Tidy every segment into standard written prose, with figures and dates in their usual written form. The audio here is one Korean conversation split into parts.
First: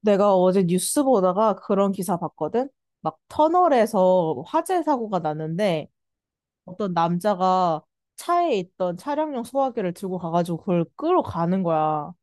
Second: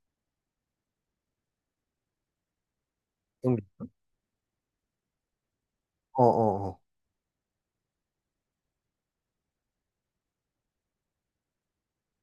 내가 어제 뉴스 보다가 그런 기사 봤거든? 막 리 터널에서 화재 사고가 났는데 어어어 어떤 남자가 차에 있던 차량용 소화기를 들고 가가지고 그걸 끌어 가는 거야.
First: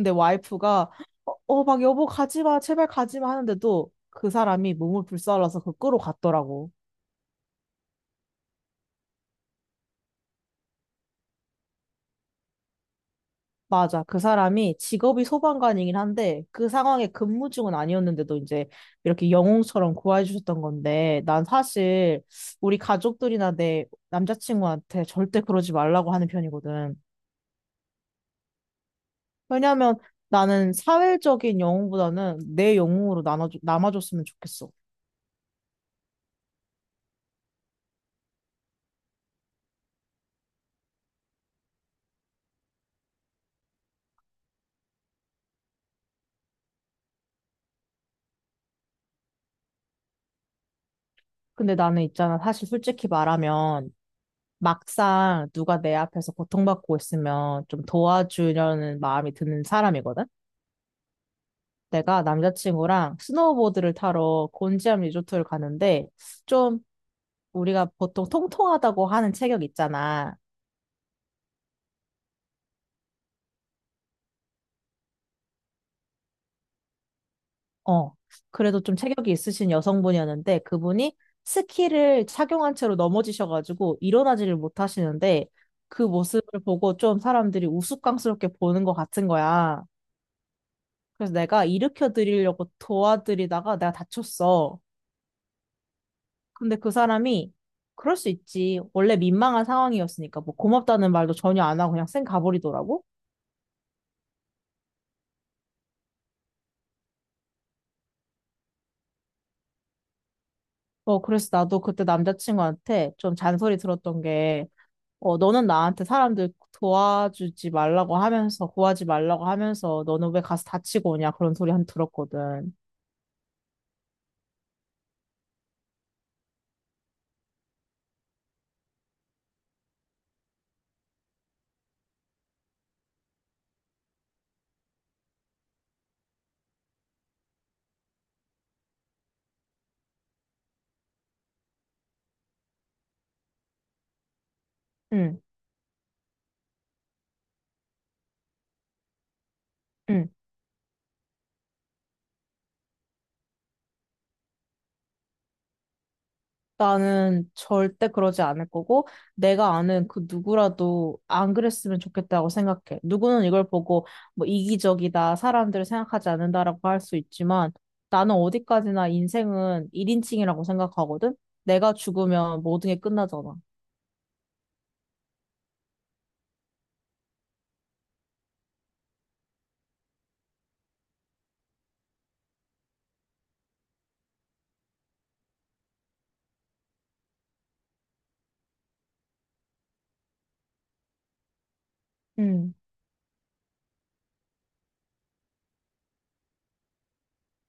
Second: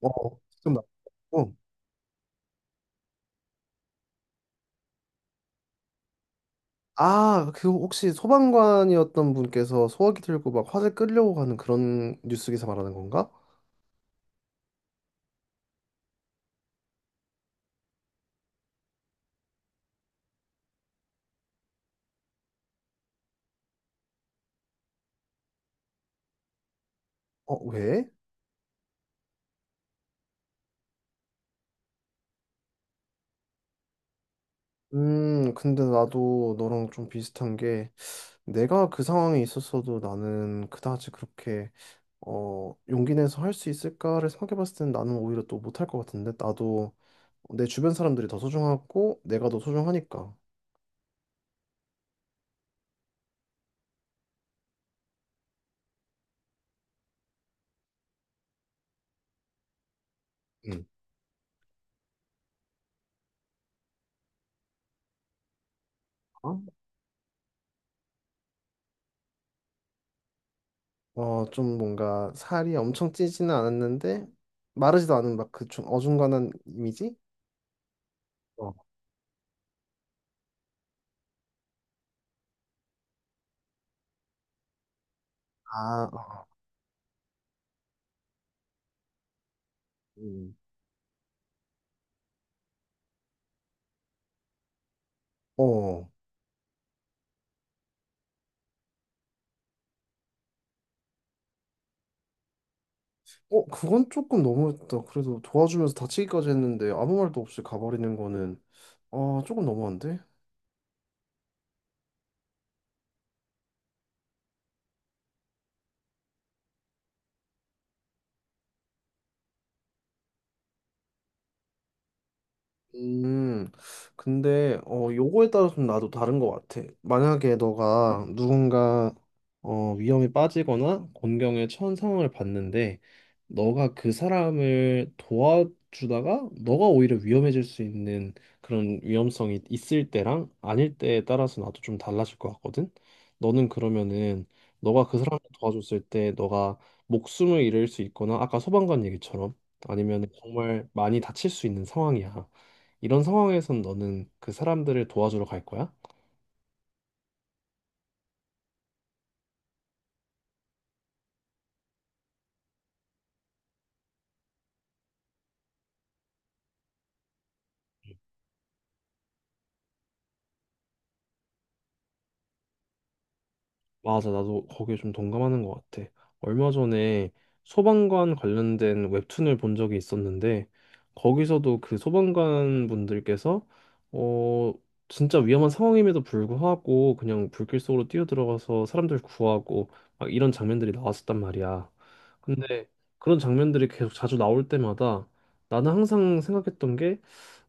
어, 어. 좀 나고 와이프가 막 여보 가지 마, 제발 가지 마 하는데도 그 사람이 몸을 불살라서 그걸 끌어 갔더라고. 아, 그 혹시 소방관이었던 분께서 소화기 들고 막 화재 끌려고 가는 그런 뉴스 기사 말하는 건가? 맞아. 그 사람이 직업이 소방관이긴 한데 그 상황에 근무 중은 아니었는데도 이제 이렇게 영웅처럼 구해 주셨던 건데 난 사실 우리 가족들이나 내 남자친구한테 절대 그러지 말라고 하는 편이거든. 어, 왜? 왜냐하면 나는 사회적인 영웅보다는 내 영웅으로 나눠 남아줬으면 좋겠어. 근데 나도 너랑 좀 비슷한 게 내가 그 상황에 있었어도 나는 그다지 그렇게 용기 내서 할 수 있을까를 생각해 봤을 때는 나는 오히려 또 못할 것 같은데 나도 내 주변 사람들이 더 소중하고 내가 더 소중하니까. 근데 나는 있잖아. 사실 솔직히 말하면 막상 누가 내 앞에서 고통받고 있으면 좀 도와주려는 마음이 드는 사람이거든. 음. 내가 남자친구랑 스노우보드를 타러 곤지암 리조트를 가는데 좀 우리가 보통 통통하다고 하는 체격 있잖아. 어, 좀 뭔가 살이 엄청 찌지는 않았는데 마르지도 않은 막 그 좀 어중간한 이미지? 어. 어, 그래도 좀 체격이 있으신 여성분이었는데 그분이 스키를 착용한 채로 넘어지셔가지고 일어나지를 못하시는데 그 아, 어. 모습을 보고 좀 사람들이 우스꽝스럽게 보는 것 같은 거야. 음. 그래서 내가 일으켜 드리려고 도와드리다가 내가 다쳤어. 어, 근데 그 사람이 그럴 수 있지. 원래 민망한 상황이었으니까 뭐 고맙다는 말도 전혀 안 하고 그냥 쌩 가버리더라고. 어, 그건 조금 너무했다. 그래도 도와주면서 다치기까지 했는데 아무 말도 없이 가버리는 거는 조금 너무한데? 어, 그래서 나도 그때 남자친구한테 좀 잔소리 들었던 게, 너는 나한테 사람들 도와주지 말라고 하면서, 구하지 말라고 하면서, 너는 왜 가서 다치고 오냐 그런 소리 한 들었거든. 음, 근데, 요거에 따라서 좀 나도 다른 것 같아. 만약에 너가 누군가, 위험에 빠지거나 곤경에 처한 상황을 봤는데, 너가 그 사람을 도와주다가, 너가 오히려 위험해질 수 있는 그런 위험성이 있을 때랑 아닐 때에 따라서 나도 좀 달라질 것 같거든? 너는 그러면은, 너가 그 사람을 응, 도와줬을 때, 너가 목숨을 잃을 수 있거나, 아까 소방관 얘기처럼, 아니면 응. 정말 많이 다칠 수 있는 상황이야. 이런 상황에선 너는 그 사람들을 도와주러 갈 거야? 나는 절대 그러지 않을 거고, 내가 아는 그 누구라도 안 그랬으면 좋겠다고 생각해. 누구는 이걸 보고 뭐 이기적이다, 사람들을 생각하지 않는다라고 할 수 있지만, 나는 어디까지나 인생은 1인칭이라고 생각하거든? 내가 죽으면 모든 게 끝나잖아. 맞아, 나도 거기에 좀 동감하는 것 같아. 얼마 전에 소방관 관련된 웹툰을 본 적이 있었는데, 거기서도 그 소방관 분들께서, 어, 진짜 위험한 상황임에도 불구하고 그냥 불길 속으로 뛰어들어가서 사람들 구하고 막 이런 장면들이 나왔었단 말이야. 음. 근데 그런 장면들이 계속 자주 나올 때마다 나는 항상 생각했던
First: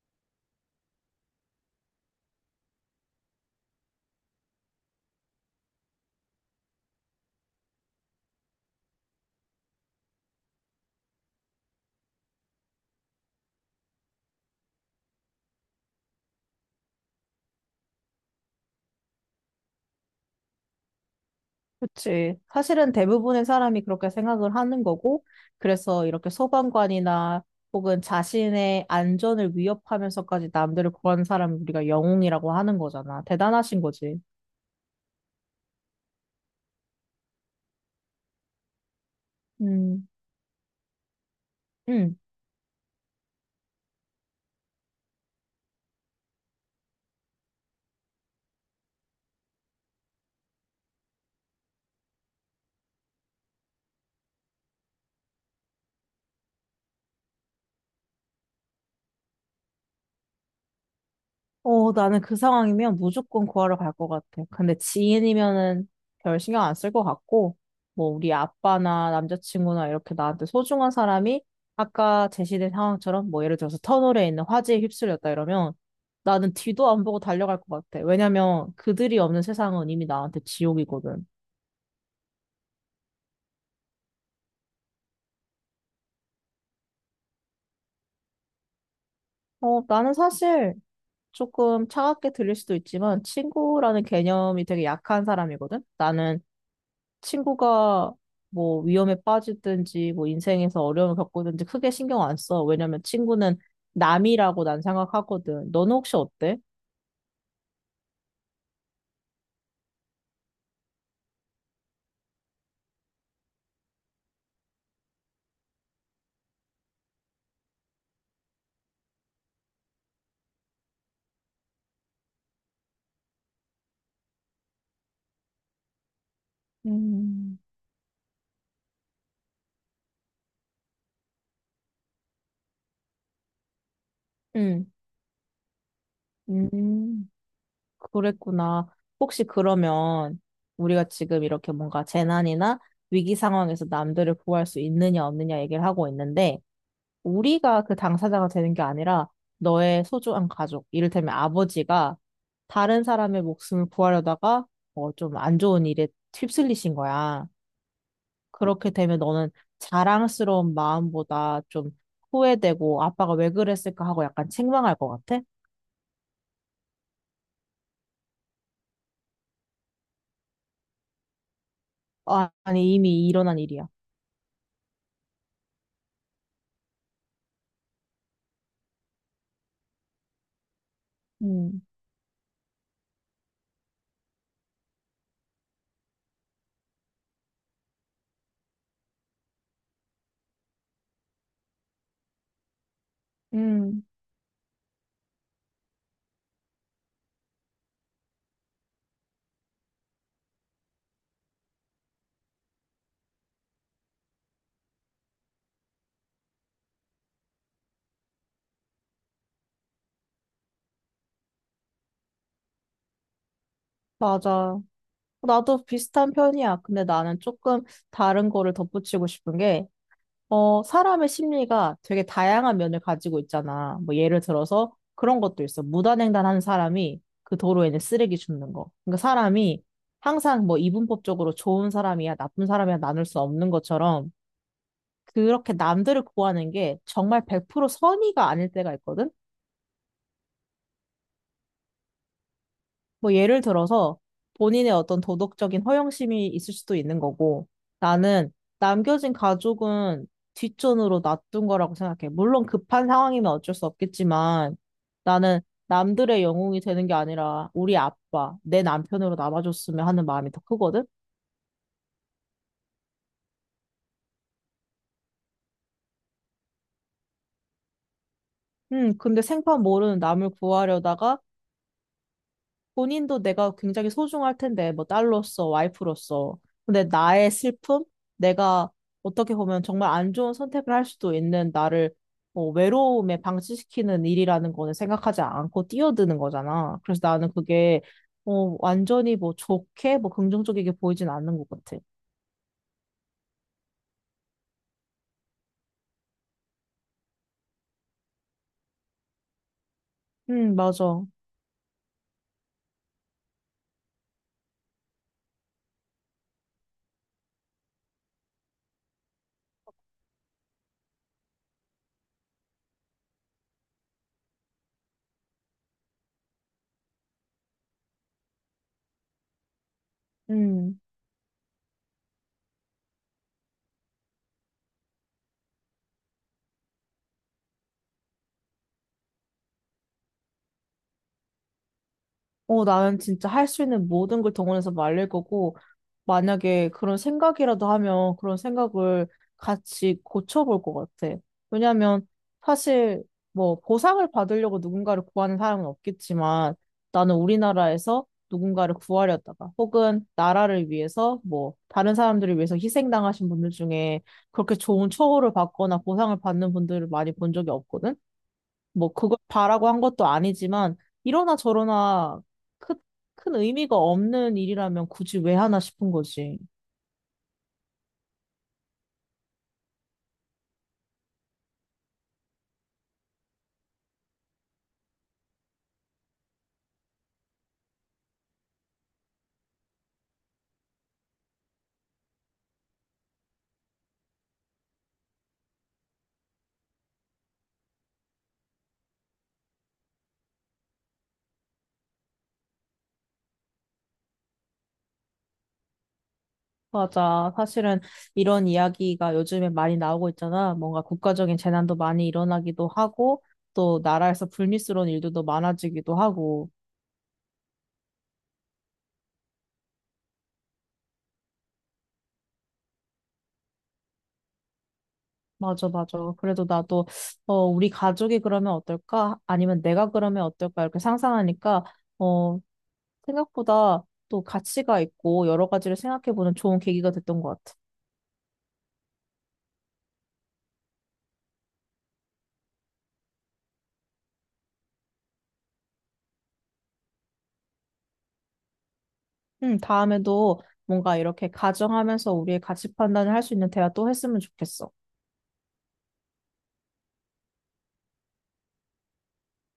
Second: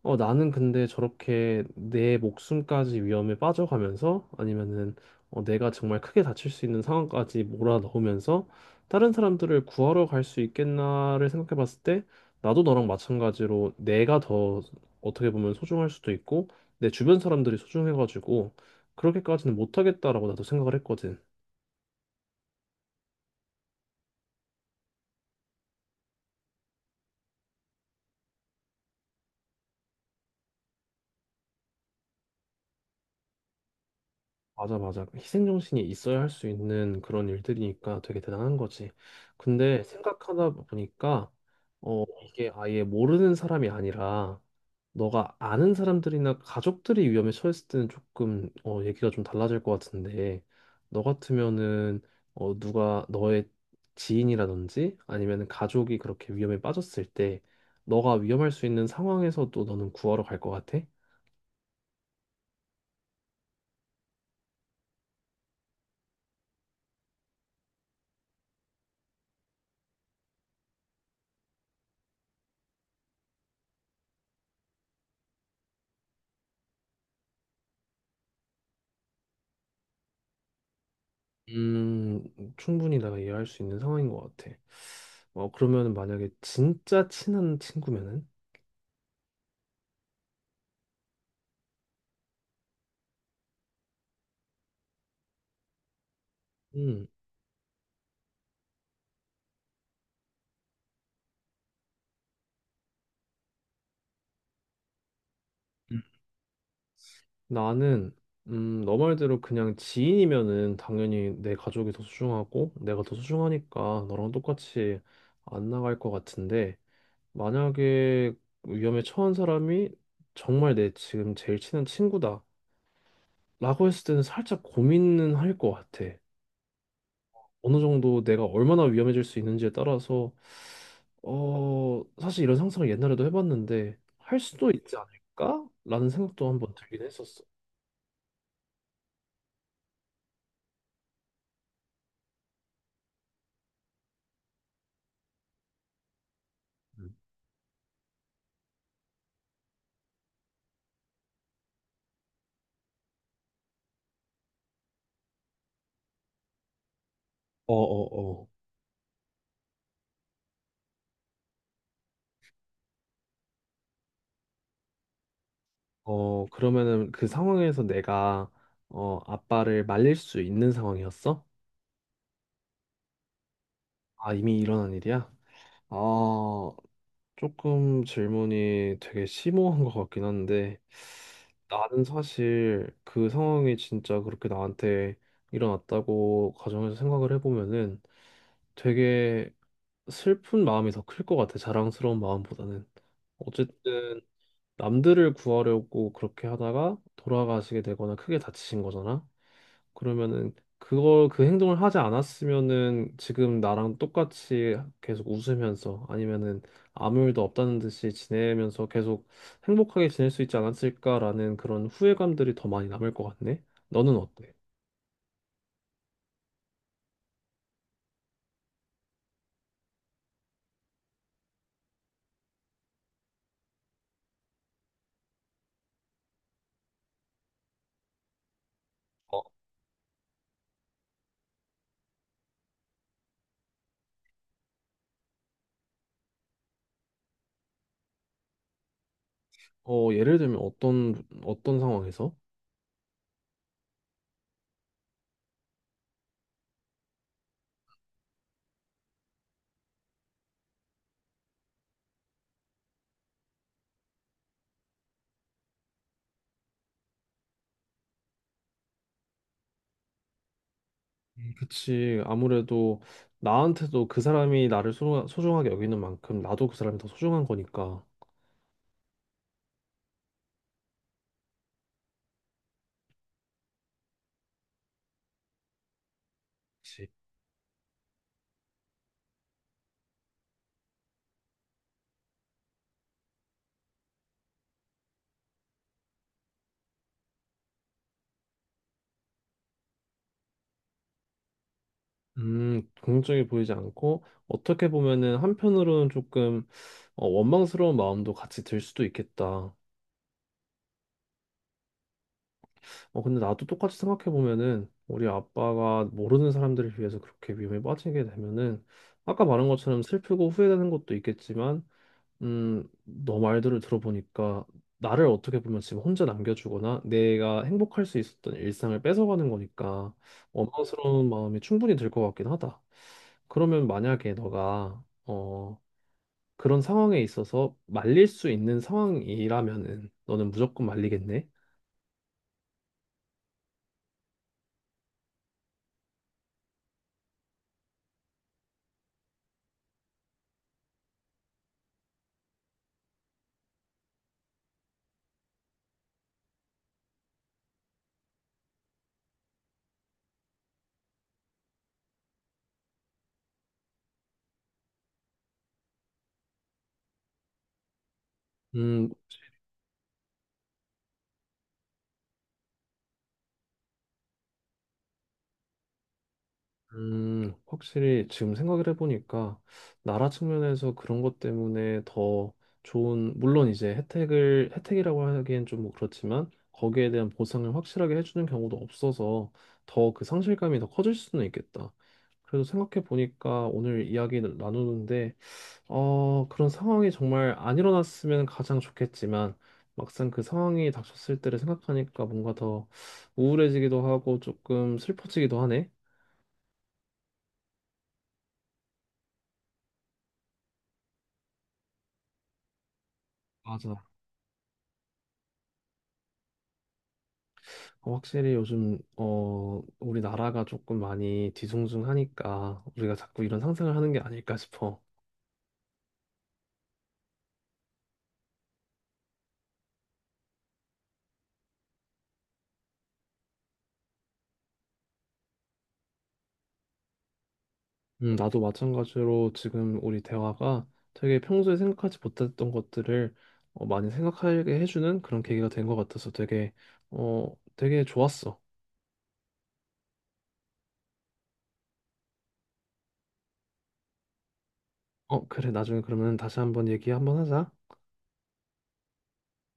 어, 나는 근데 저렇게 내 목숨까지 위험에 빠져가면서 아니면은 내가 정말 크게 다칠 수 있는 상황까지 몰아넣으면서 다른 사람들을 구하러 갈 수 있겠나를 생각해 봤을 때 나도 너랑 마찬가지로 내가 더 어떻게 보면 소중할 수도 있고 내 주변 사람들이 소중해가지고 그렇게까지는 못하겠다라고 나도 생각을 했거든. 그치. 사실은 대부분의 사람이 그렇게 생각을 하는 거고, 그래서 이렇게 소방관이나 혹은 자신의 안전을 위협하면서까지 남들을 구하는 사람을 우리가 영웅이라고 하는 거잖아. 대단하신 거지. 맞아, 맞아. 그 희생정신이 있어야 할 수 있는 그런 일들이니까 되게 대단한 거지. 근데 음, 생각하다 보니까, 음. 이게 아예 모르는 사람이 아니라, 너가 아는 사람들이나 가족들이 위험에 처했을 때는 조금, 얘기가 좀 달라질 것 같은데, 너 같으면은, 누가 너의 지인이라든지, 아니면 가족이 그렇게 위험에 빠졌을 때, 너가 위험할 수 있는 상황에서 도 너는 구하러 갈 것 같아? 어, 나는 그 상황이면 무조건 구하러 갈 것 같아. 근데 지인이면은 별 신경 안 쓸 것 같고, 뭐, 우리 아빠나 남자친구나 이렇게 나한테 소중한 사람이 아까 제시된 상황처럼 뭐, 예를 들어서 터널에 있는 화재에 휩쓸렸다 이러면 나는 뒤도 안 보고 달려갈 것 같아. 왜냐면 그들이 없는 세상은 이미 나한테 지옥이거든. 음, 충분히 내가 이해할 수 있는 상황인 것 같아. 어, 그러면 만약에 진짜 친한 친구면은? 어, 나는 사실 조금 차갑게 들릴 수도 있지만 친구라는 개념이 되게 약한 사람이거든. 나는 음, 친구가 뭐 위험에 빠지든지 뭐 인생에서 어려움을 겪든지 크게 신경 안 써. 왜냐면 친구는 남이라고 난 생각하거든. 너는 음. 혹시 어때? 나는, 너 말대로 그냥 지인이면은 당연히 내 가족이 더 소중하고 내가 더 소중하니까 너랑 똑같이 안 나갈 것 같은데 만약에 위험에 처한 사람이 정말 내 지금 제일 친한 친구다 라고 했을 때는 살짝 고민은 할 것 같아. 음, 어느 정도 내가 얼마나 위험해질 수 있는지에 따라서 어 사실 이런 상상을 옛날에도 해봤는데 할 수도 음, 있지 않을까라는 생각도 한번 들긴 음, 했었어. 그랬구나. 혹시 그러면 우리가 지금 이렇게 뭔가 재난이나 위기 상황에서 남들을 구할 수 있느냐 없느냐 얘기를 하고 있는데 음. 우리가 그 당사자가 되는 게 아니라 너의 소중한 가족, 이를테면 아버지가 다른 사람의 목숨을 구하려다가 좀 안 좋은 일에 휩쓸리신 거야. 어어어. 그렇게 되면 너는 자랑스러운 마음보다 좀 후회되고 아빠가 왜 그랬을까 하고 약간 책망할 것 같아? 어, 그러면은 그 상황에서 내가 어 아빠를 말릴 수 있는 상황이었어? 아, 아니, 이미 일어난 일이야. 아 이미 일어난 일이야? 아 조금 질문이 되게 심오한 것 같긴 한데, 음, 나는 사실 그 상황이 진짜 그렇게 나한테 일어났다고 가정해서 생각을 해보면은 되게 슬픈 마음이 더 클 것 같아, 자랑스러운 마음보다는. 음, 어쨌든 남들을 구하려고 그렇게 하다가 돌아가시게 되거나 크게 다치신 거잖아. 그러면은 그걸 그 행동을 하지 않았으면은 지금 나랑 똑같이 계속 웃으면서 아니면은 아무 일도 없다는 듯이 지내면서 계속 행복하게 지낼 수 있지 않았을까라는 그런 후회감들이 더 많이 남을 것 같네. 너는 어때? 맞아. 나도 비슷한 편이야. 근데 나는 조금 다른 거를 덧붙이고 싶은 게 사람의 심리가 되게 다양한 면을 가지고 있잖아. 뭐 예를 들어서 그런 것도 있어. 무단횡단하는 사람이 그 도로에는 쓰레기 줍는 거. 그러니까 사람이 항상 뭐 이분법적으로 좋은 사람이야, 나쁜 사람이야 나눌 수 없는 것처럼 그렇게 남들을 구하는 게 정말 100% 선의가 아닐 때가 있거든. 어, 예를 들면 어떤 어떤 상황에서? 뭐 예를 들어서 본인의 어떤 도덕적인 허영심이 있을 수도 있는 거고 나는 남겨진 가족은 뒷전으로 놔둔 거라고 생각해. 물론 급한 상황이면 어쩔 수 없겠지만 나는 남들의 영웅이 되는 게 아니라 우리 아빠, 내 남편으로 남아줬으면 하는 마음이 더 크거든. 그치, 아무래도 나한테도 그 사람이 나를 소, 소중하게 여기는 만큼 나도 그 사람이 더 소중한 거니까. 근데 생판 모르는 남을 구하려다가 본인도 내가 굉장히 소중할 텐데, 뭐 딸로서, 와이프로서. 근데 그치. 나의 슬픔? 내가 어떻게 보면 정말 안 좋은 선택을 할 수도 있는 나를 외로움에 방치시키는 일이라는 거는 생각하지 않고 뛰어드는 거잖아. 그래서 나는 그게 완전히 뭐 좋게, 뭐 긍정적이게 보이진 않는 것 같아. 긍정적이 보이지 않고 어떻게 보면은 한편으로는 조금 원망스러운 마음도 같이 들 수도 있겠다. 맞아. 어, 근데 나도 똑같이 생각해 보면은 우리 아빠가 모르는 사람들을 위해서 그렇게 위험에 빠지게 되면은 아까 말한 것처럼 슬프고 후회되는 것도 있겠지만 너 말들을 들어보니까 나를 어떻게 보면 지금 혼자 남겨주거나 내가 행복할 수 있었던 일상을 뺏어가는 거니까 음. 원망스러운 마음이 충분히 들 것 같긴 하다. 그러면 만약에 너가 어, 그런 상황에 있어서 말릴 수 있는 상황이라면은 너는 무조건 말리겠네? 어, 나는 진짜 할 수 있는 모든 걸 동원해서 말릴 거고, 만약에 그런 생각이라도 하면 그런 생각을 같이 고쳐볼 것 같아. 왜냐면 사실 뭐 보상을 받으려고 누군가를 구하는 사람은 없겠지만 나는 우리나라에서 누군가를 구하려다가 혹은 나라를 위해서 뭐 다른 사람들을 위해서 희생당하신 분들 중에 그렇게 좋은 처우를 받거나 보상을 받는 분들을 많이 본 적이 없거든. 음, 뭐 그걸 바라고 한 것도 아니지만 이러나 저러나 크, 큰 의미가 없는 일이라면 굳이 왜 하나 싶은 거지. 확실히 지금 생각을 해보니까 나라 측면에서 그런 것 때문에 더 좋은, 물론 이제 혜택을, 혜택이라고 하기엔 좀 뭐 그렇지만 거기에 대한 보상을 확실하게 해주는 경우도 없어서 더 그 상실감이 더 커질 수는 있겠다. 그래서 생각해 보니까 오늘 이야기 나누는데, 그런 상황이 정말 안 일어났으면 가장 좋겠지만 막상 그 상황이 닥쳤을 때를 생각하니까 뭔가 더 우울해지기도 하고 조금 슬퍼지기도 하네. 맞아. 사실은 이런 이야기가 요즘에 많이 나오고 있잖아. 뭔가 국가적인 재난도 많이 일어나기도 하고 또 맞아. 나라에서 불미스러운 일들도 많아지기도 하고. 어, 확실히 요즘 어 우리나라가 조금 많이 뒤숭숭하니까 우리가 자꾸 이런 상상을 하는 게 아닐까 싶어. 맞아, 맞아. 그래도 나도 어 우리 가족이 그러면 어떨까? 아니면 내가 그러면 어떨까? 이렇게 상상하니까 어 생각보다 또 가치가 있고 여러 가지를 생각해보는 좋은 계기가 됐던 것 같아. 나도 마찬가지로 지금 우리 대화가 되게 평소에 생각하지 못했던 것들을 많이 생각하게 해주는 그런 계기가 된 것 같아서 되게 어 되게 좋았어. 응, 다음에도 뭔가 이렇게 가정하면서 우리의 가치 판단을 할 수 있는 대화 또 했으면 좋겠어. 어, 그래, 나중에 그러면 다시 한번 얘기 한번 하자.